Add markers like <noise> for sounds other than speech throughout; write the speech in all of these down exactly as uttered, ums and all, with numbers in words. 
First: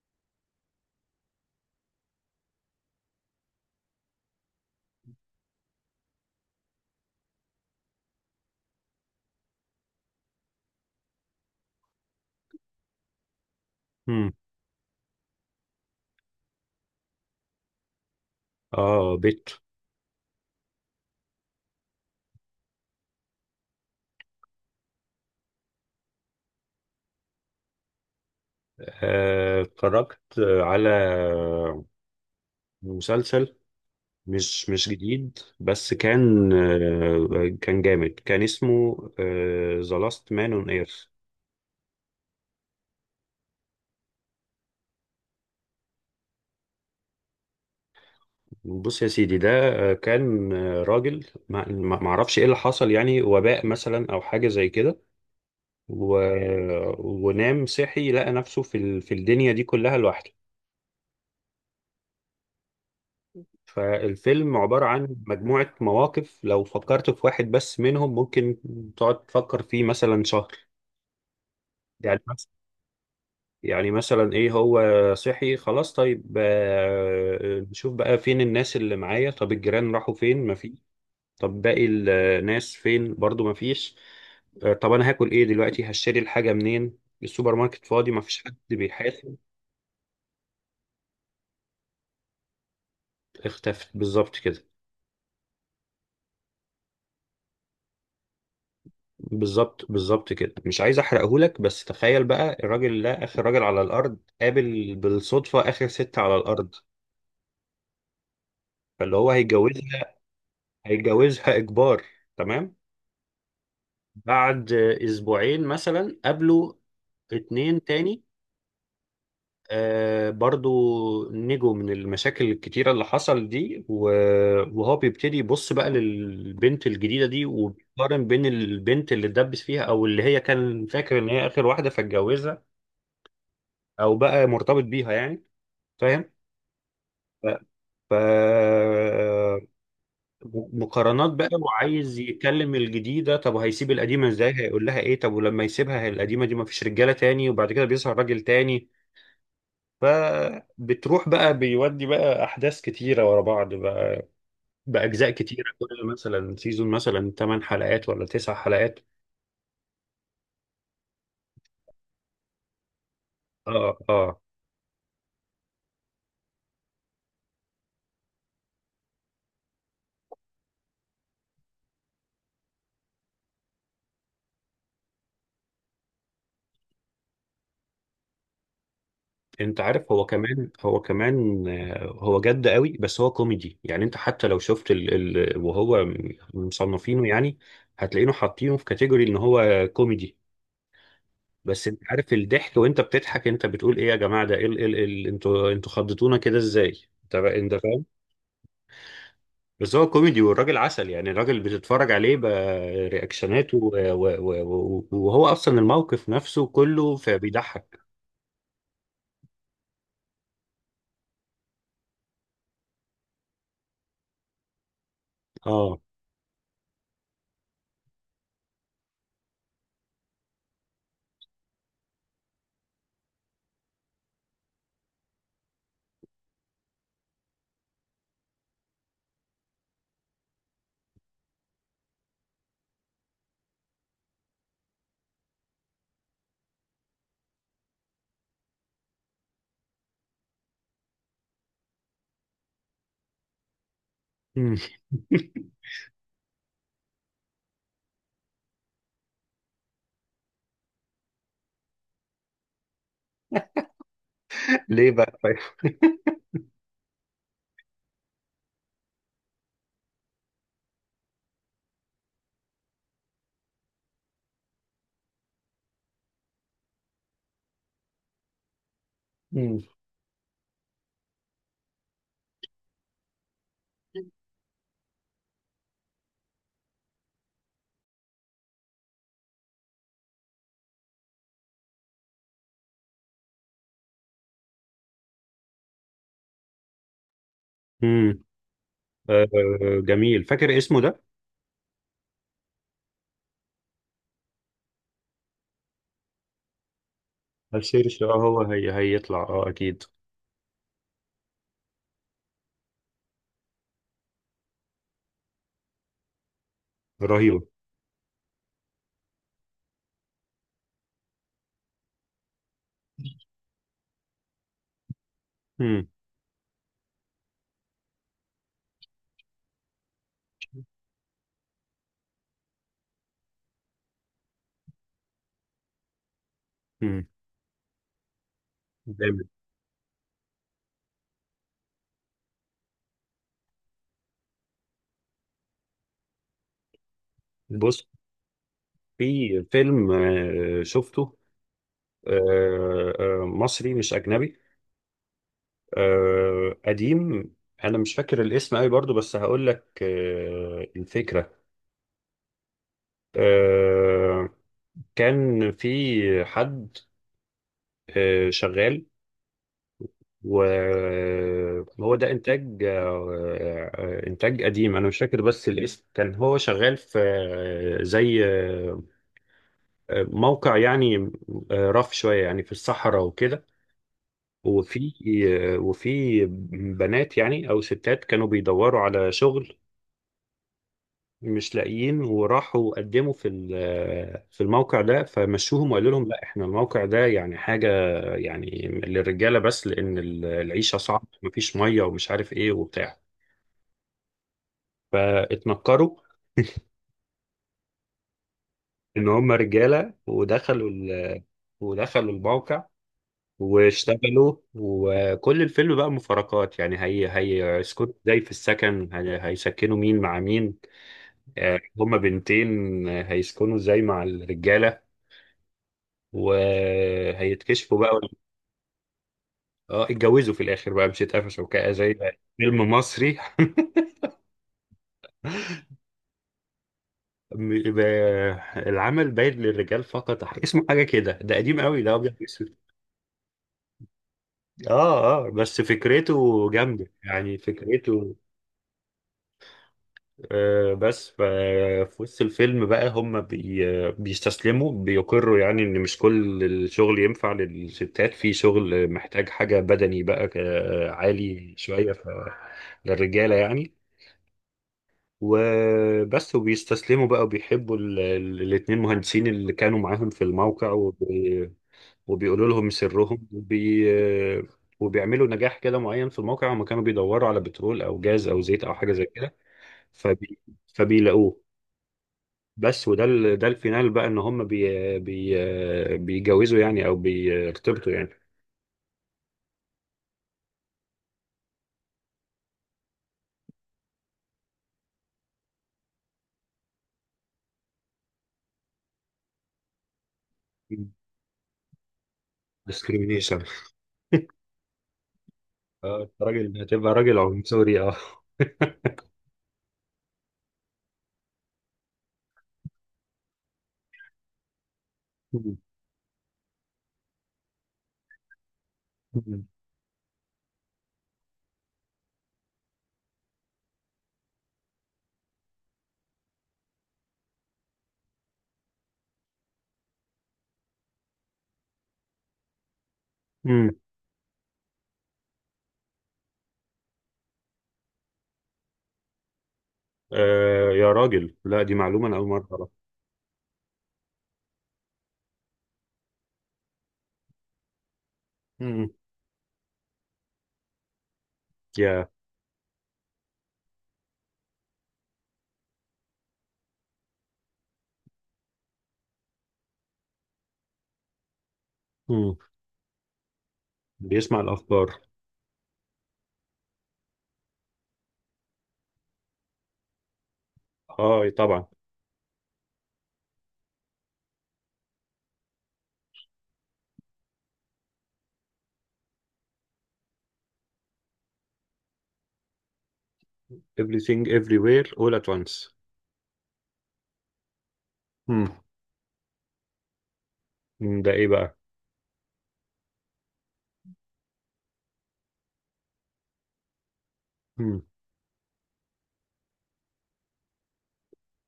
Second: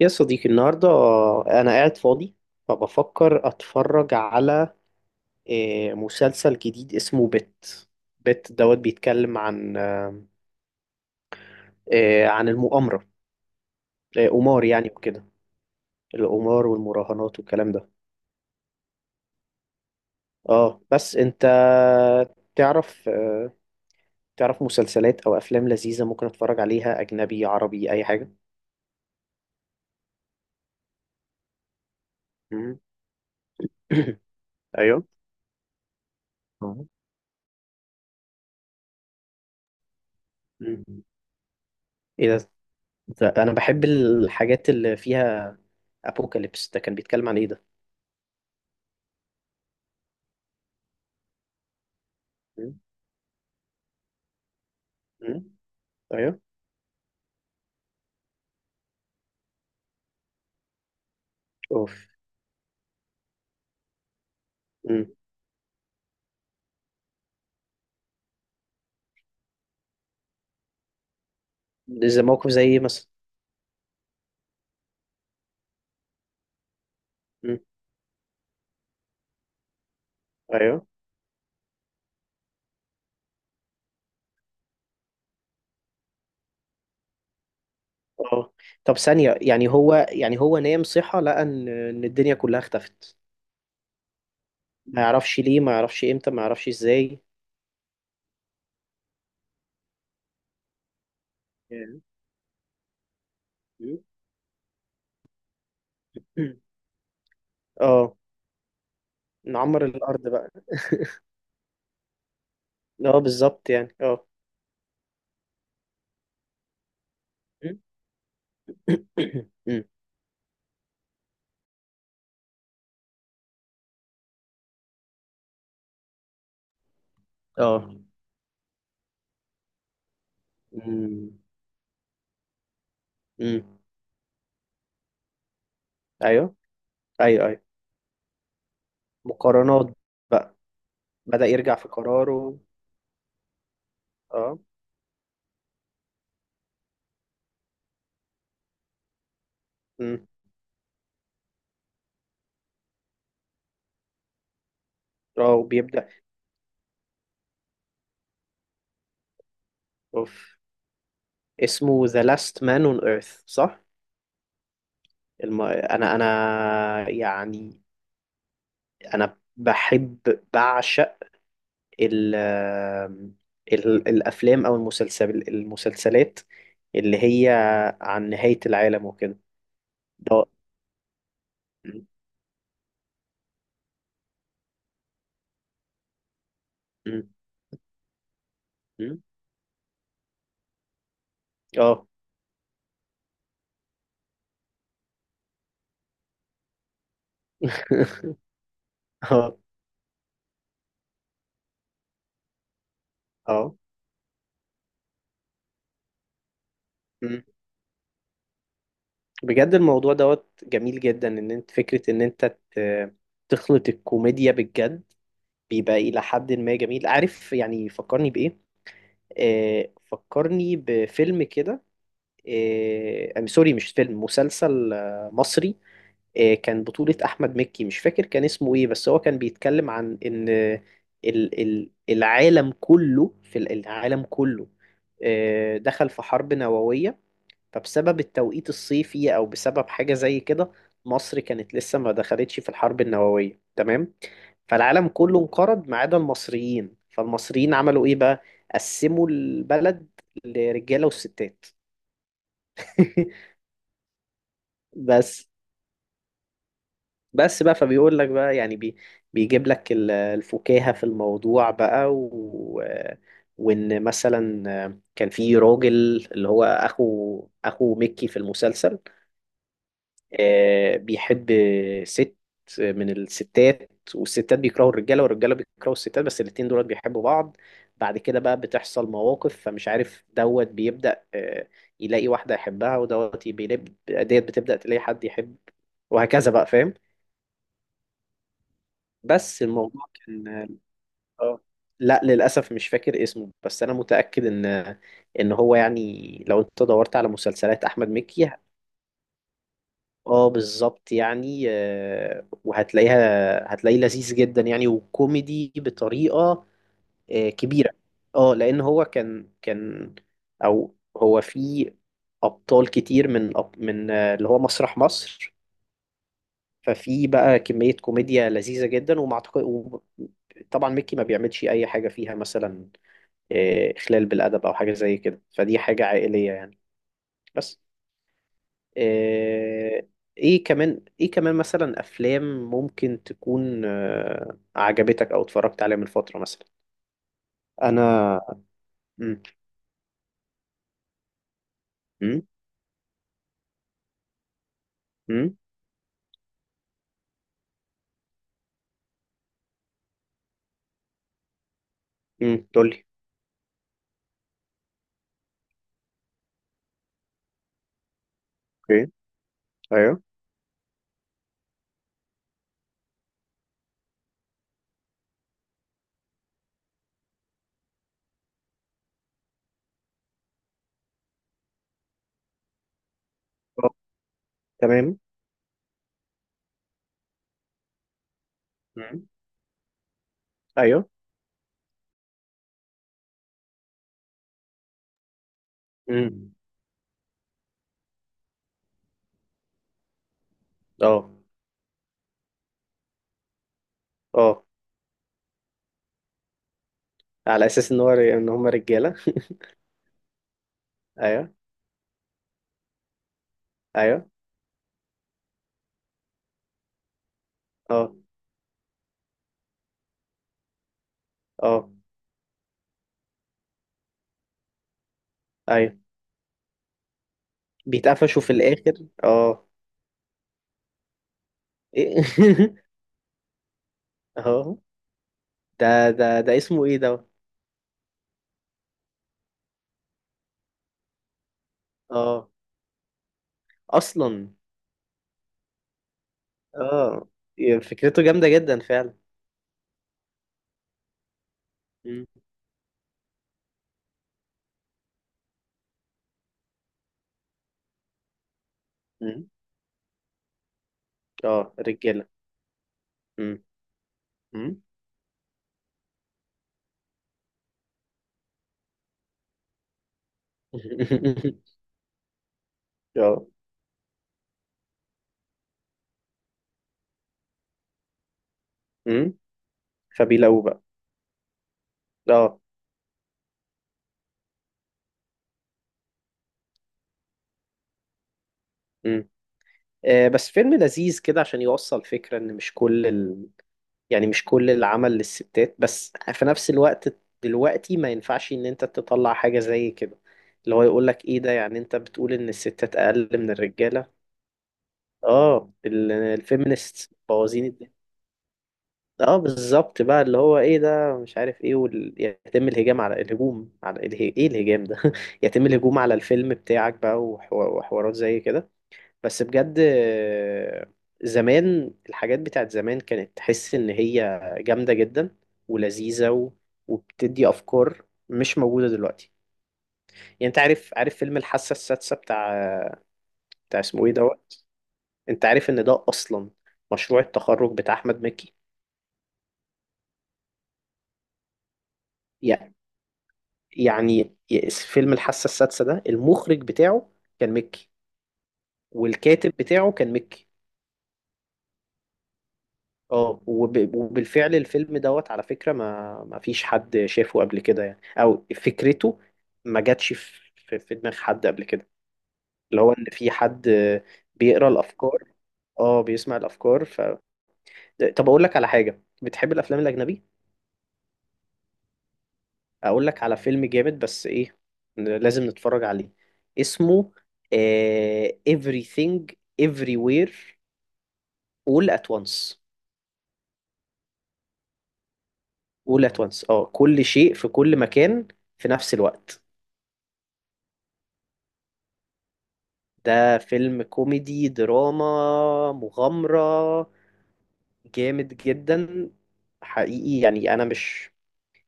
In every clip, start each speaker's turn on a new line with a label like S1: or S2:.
S1: يا صديقي، النهاردة أنا قاعد فاضي، فبفكر أتفرج على آه، مسلسل جديد اسمه بت بت دوت. بيتكلم عن آه، آه، عن المؤامرة، آه،
S2: مم.
S1: قمار يعني وكده. القمار والمراهنات والكلام ده.
S2: اه، بيت.
S1: اه، بس أنت تعرف آه، تعرف مسلسلات أو أفلام لذيذة ممكن أتفرج عليها، أجنبي عربي أي حاجة؟
S2: آه، اتفرجت على
S1: مم.
S2: مسلسل
S1: <coughs>
S2: مش
S1: <clears throat>
S2: مش
S1: أيوه.
S2: جديد، بس كان
S1: أه.
S2: آه، كان جامد. كان اسمه ذا لاست مان اون ايرث.
S1: مم. إيه ده؟ ده أنا بحب الحاجات اللي فيها ابوكاليبس. ده كان بيتكلم عن ايه ده؟
S2: بص يا سيدي، ده آه، كان آه، راجل، ما ما- ما اعرفش ايه اللي
S1: مم.
S2: حصل، يعني وباء مثلا او حاجة زي كده.
S1: مم.
S2: و...
S1: ايوه.
S2: ونام صحي، لقى نفسه في ال... في الدنيا دي كلها لوحده.
S1: اوف.
S2: فالفيلم عبارة
S1: مم.
S2: عن مجموعة مواقف، لو فكرت في واحد بس منهم ممكن تقعد تفكر فيه مثلا شهر.
S1: ده
S2: يعني
S1: زي
S2: مثلا
S1: موقف زي ايه مثلا؟
S2: يعني مثلا ايه؟ هو صحي، خلاص، طيب،
S1: مم.
S2: آه، نشوف بقى فين الناس اللي معايا. طب الجيران راحوا فين؟ مفيش.
S1: ايوه.
S2: طب باقي الناس فين برضو؟ مفيش. آه، طب انا هاكل ايه دلوقتي؟ هشتري الحاجة منين؟ السوبر ماركت فاضي، مفيش
S1: اه.
S2: حد
S1: طب ثانية،
S2: بيحاسب.
S1: يعني هو يعني هو نام صحى لقى ان ان الدنيا كلها اختفت؟
S2: اختفت بالظبط كده.
S1: ما يعرفش ليه، ما يعرفش امتى، ما يعرفش ازاي.
S2: بالظبط بالظبط كده، مش عايز احرقهولك، بس
S1: ياه.
S2: تخيل بقى الراجل ده اخر راجل على
S1: مم.
S2: الارض، قابل بالصدفه اخر ست على الارض،
S1: <clears throat> اه.
S2: فاللي هو
S1: نعمر
S2: هيتجوزها.
S1: الارض بقى.
S2: هيتجوزها اجبار، تمام.
S1: اه، بالظبط يعني اه.
S2: بعد اسبوعين مثلا قابلوا
S1: مم.
S2: اتنين تاني،
S1: <clears throat> <coughs> مم.
S2: آه برضو نجوا من المشاكل الكتيرة اللي حصل دي. و- وهو بيبتدي يبص بقى للبنت الجديدة دي،
S1: اه.
S2: وبيقارن بين البنت اللي اتدبس فيها، أو اللي هي كان فاكر إن
S1: مم.
S2: هي آخر واحدة فاتجوزها
S1: مم.
S2: او بقى مرتبط بيها يعني. فاهم؟
S1: ايوه ايوه
S2: ف
S1: ايوه.
S2: ف-
S1: مقارنات بقى.
S2: مقارنات
S1: بدأ
S2: بقى،
S1: يرجع في
S2: وعايز
S1: قراره.
S2: يكلم الجديده. طب وهيسيب القديمه ازاي؟
S1: اه.
S2: هيقول لها ايه؟ طب ولما يسيبها هي، القديمه دي ما فيش رجاله تاني، وبعد كده بيظهر راجل تاني. فبتروح بقى، بيودي بقى احداث كتيره ورا بعض بقى، باجزاء
S1: اه،
S2: كتيره. كل
S1: وبيبدأ.
S2: مثلا سيزون مثلا 8 حلقات ولا 9 حلقات.
S1: اوف. اسمه The Last Man on Earth، صح؟
S2: اه اه.
S1: الم... انا انا يعني، انا بحب بعشق ال... ال... الافلام او المسلسل المسلسلات اللي هي عن نهاية العالم وكده.
S2: انت عارف، هو
S1: ده
S2: كمان هو كمان، آه،
S1: م-
S2: هو جد قوي، بس هو كوميدي يعني. انت حتى لو شفت ال... ال... وهو م- مصنفينه يعني، هتلاقينه حاطينه في
S1: م-
S2: كاتيجوري ان هو كوميدي. بس انت
S1: اه.
S2: عارف، الضحك وانت بتضحك انت بتقول ايه يا جماعه، ده ايه ال... إيه ال... إيه ال... انتوا انتوا خضتونا كده ازاي؟ انت بقى- انت فاهم؟
S1: <laughs> اه.
S2: بس هو كوميدي، والراجل عسل يعني. الراجل بتتفرج عليه
S1: اه.
S2: برياكشناته و... و... و... و... وهو اصلا الموقف نفسه كله،
S1: م.
S2: فبيضحك.
S1: بجد الموضوع دوت جميل جدا. ان انت فكرة ان انت ت- تخلط الكوميديا بالجد بيبقى
S2: اه
S1: إلى حد ما جميل، عارف يعني؟ فكرني بإيه، آه فكرني بفيلم كده. آه I'm sorry، مش فيلم، مسلسل آه مصري. آه كان بطولة أحمد مكي. مش فاكر كان اسمه إيه، بس هو كان بيتكلم عن إن ال ال العالم كله في ال- العالم كله آه دخل في حرب نووية. فبسبب التوقيت الصيفي او بسبب حاجه زي كده، مصر كانت لسه ما دخلتش في الحرب النوويه، تمام؟
S2: <laughs>
S1: فالعالم كله انقرض ما عدا المصريين. فالمصريين عملوا ايه بقى؟ قسموا البلد لرجاله وستات. <laughs>
S2: ليه بقى
S1: بس
S2: طيب؟
S1: بس بقى فبيقول لك بقى، يعني بي بيجيب لك ال- الفكاهة في الموضوع بقى. و... وان مثلا كان في راجل، اللي هو اخو اخو ميكي في المسلسل، آه، بيحب ست من الستات. والستات بيكرهوا الرجاله، والرجاله بيكرهوا الستات، بس الاتنين دول بيحبوا بعض. بعد كده بقى بتحصل مواقف فمش عارف. دوت بيبدأ آه، يلاقي واحده يحبها، ودوت بيلاقي ديت بتبدأ تلاقي حد يحب، وهكذا بقى، فاهم؟
S2: مم. آه
S1: بس الموضوع
S2: جميل.
S1: كان
S2: فاكر اسمه ده؟
S1: اه. لا، للأسف مش فاكر اسمه، بس أنا متأكد إن إن هو يعني لو أنت دورت على مسلسلات أحمد
S2: السيرش، اه
S1: مكي.
S2: هو هي هيطلع، اه اكيد.
S1: اه، بالظبط يعني آه، وهتلاقيها هتلاقيه لذيذ جدا يعني، وكوميدي بطريقة آه،
S2: رهيب.
S1: كبيرة. اه، لأن هو كان كان أو هو في أبطال كتير من أب- من آه، اللي هو مسرح مصر.
S2: مم.
S1: ففي بقى كمية كوميديا لذيذة جدا، وما أعتقد و- طبعا ميكي ما بيعملش أي حاجة فيها مثلا آه، إخلال بالأدب أو حاجة زي كده. فدي حاجة عائلية يعني.
S2: مم.
S1: بس
S2: جامد.
S1: آه، ايه كمان، ايه كمان مثلا افلام ممكن تكون آه، عجبتك او اتفرجت عليها من فترة مثلا؟ انا.
S2: بص،
S1: امم.
S2: في فيلم آه شفته،
S1: امم.
S2: آه آه مصري مش اجنبي،
S1: امم.
S2: آه قديم. انا مش فاكر الاسم قوي برضو، بس هقول لك آه الفكرة.
S1: امم تقول لي.
S2: آه كان في حد آه شغال،
S1: اوكي. ايوه.
S2: وهو ده انتاج آه، انتاج قديم. انا مش فاكر، بس الاسم كان هو شغال في آه، زي آه، آه، موقع يعني، آه، رف شويه يعني في الصحراء وكده.
S1: آه،
S2: وفي
S1: تمام.
S2: آه، وفي بنات يعني او ستات كانوا بيدوروا
S1: امم.
S2: على شغل،
S1: ايوه.
S2: مش لاقيين، وراحوا قدموا في ال- آه، في الموقع ده. فمشوهم وقالوا لهم لا،
S1: امم.
S2: احنا الموقع ده يعني حاجه يعني للرجاله بس، لان ال- العيشه صعبه،
S1: اه.
S2: مفيش ميه ومش عارف ايه وبتاع.
S1: اه.
S2: فاتنكروا
S1: على اساس ان هو ان هم رجالة.
S2: ان
S1: <laughs>
S2: هم رجاله، ودخلوا ال...
S1: ايوه.
S2: ودخلوا الموقع،
S1: ايوه.
S2: واشتغلوا. وكل الفيلم بقى مفارقات يعني، هي هي
S1: اه.
S2: سكوت ازاي في السكن؟ هي... هيسكنوا مين مع مين؟ آه،
S1: اه.
S2: هما بنتين، آه، هيسكنوا ازاي مع الرجاله؟
S1: ايوه.
S2: وهيتكشفوا بقى وال-
S1: بيتقفشوا في الاخر اه.
S2: اه، اتجوزوا في الاخر بقى، مش اتقفشوا كده زي
S1: ايه. <laughs>
S2: فيلم مصري. <laughs>
S1: اه، ده ده ده اسمه ايه ده؟
S2: م- ب- العمل باين للرجال فقط، اسمه حاجه كده. ده قديم قوي، ده ابيض
S1: اه،
S2: وأسود.
S1: اصلا.
S2: اه اه، بس فكرته جامدة
S1: اه،
S2: يعني،
S1: يعني فكرته
S2: فكرته
S1: جامدة جدا فعلا.
S2: آه بس. ف- في
S1: مم.
S2: وسط الفيلم بقى هم بي بيستسلموا، بيقروا يعني ان مش كل الشغل ينفع للستات، في شغل محتاج
S1: مم.
S2: حاجة بدني بقى ك-
S1: اه،
S2: عالي شوية، ف
S1: رجالة.
S2: للرجالة
S1: مم.
S2: يعني.
S1: مم.
S2: وبس، وبيستسلموا بقى، وبيحبوا ال- ال- الاتنين مهندسين اللي كانوا معاهم في الموقع،
S1: <laughs>
S2: وبيقولوا لهم
S1: اه.
S2: سرهم، وبي... وبيعملوا نجاح كده معين في الموقع. هم كانوا بيدوروا على بترول او جاز او زيت او حاجه زي
S1: مم.
S2: كده، فبي...
S1: فبيلاقوه بقى.
S2: فبيلاقوه
S1: اه.
S2: بس. وده ال... ده الفينال بقى، ان هم بي... بي... بيجوزوا يعني او بيرتبطوا يعني.
S1: مم. آه، بس فيلم لذيذ كده، عشان يوصل فكرة ان مش كل ال... يعني مش كل العمل للستات، بس في نفس الوقت دلوقتي ما ينفعش ان انت تطلع حاجة زي كده. اللي هو يقول لك ايه ده؟ يعني انت بتقول ان الستات اقل من
S2: discrimination.
S1: الرجالة. اه، ال-
S2: اه، أنت راجل
S1: الفيمينست
S2: هتبقى راجل
S1: بوظين الدنيا.
S2: عنصري، اه.
S1: اه، بالظبط بقى، اللي هو ايه ده؟ مش عارف ايه وال... يتم الهجام على الهجوم على اله... ايه الهجام ده؟ <laughs> يتم الهجوم
S2: <laughs>
S1: على الفيلم بتاعك بقى وحو... وحوارات زي كده. بس بجد آه، زمان الحاجات بتاعت زمان كانت تحس ان هي جامدة جدا ولذيذة و... وبتدي افكار مش موجودة دلوقتي. يعني انت عارف، عارف فيلم الحاسة السادسة بتاع بتاع
S2: امم.
S1: اسمه ايه دوت. انت عارف ان ده اصلا مشروع التخرج بتاع احمد مكي؟
S2: آه يا راجل، لا، دي معلومه انا اول مره اعرفها.
S1: يعني فيلم الحاسة السادسة ده المخرج بتاعه كان مكي،
S2: امم.
S1: والكاتب بتاعه كان مكي.
S2: يا.
S1: اه وب... وبالفعل الفيلم دوت على فكرة ما ما فيش حد شافه قبل كده يعني، او فكرته ما جاتش في في في دماغ حد قبل كده.
S2: امم.
S1: اللي هو ان في حد
S2: بيسمع
S1: بيقرا
S2: الافكار.
S1: الافكار. اه، بيسمع الافكار ف... طب اقول لك على حاجة. بتحب الافلام الاجنبي؟
S2: اه طبعا.
S1: اقول لك على فيلم جامد، بس ايه، لازم نتفرج عليه. اسمه آه... Everything Everywhere all at once.
S2: everything everywhere all at once.
S1: all at once، اه، كل شيء في كل مكان
S2: مم.
S1: في نفس الوقت.
S2: مم. ده ايه بقى؟
S1: ده فيلم كوميدي دراما مغامرة
S2: مم.
S1: جامد جدا. حقيقي يعني انا مش،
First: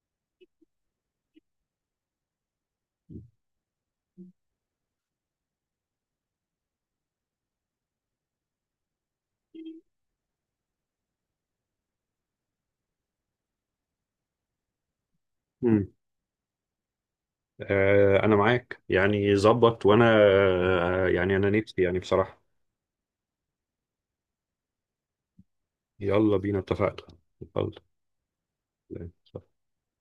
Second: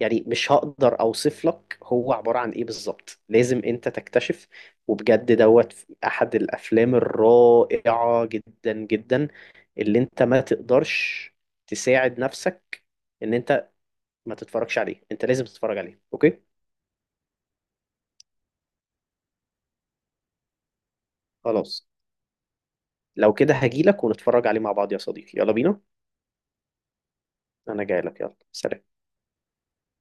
S1: يعني مش هقدر اوصف لك هو عبارة عن ايه بالظبط. لازم انت تكتشف. وبجد دوت احد الافلام الرائعة جدا جدا اللي انت ما تقدرش تساعد نفسك ان انت ما تتفرجش عليه. انت لازم تتفرج
S2: مم.
S1: عليه، اوكي؟
S2: آه انا معاك يعني، ظبط. وانا آه يعني انا نفسي
S1: خلاص.
S2: يعني، بصراحة.
S1: لو كده هجيلك ونتفرج عليه مع بعض يا صديقي، يلا بينا.
S2: يلا بينا، اتفقنا.
S1: انا جايلك، يلا، سلام.
S2: اتفضل.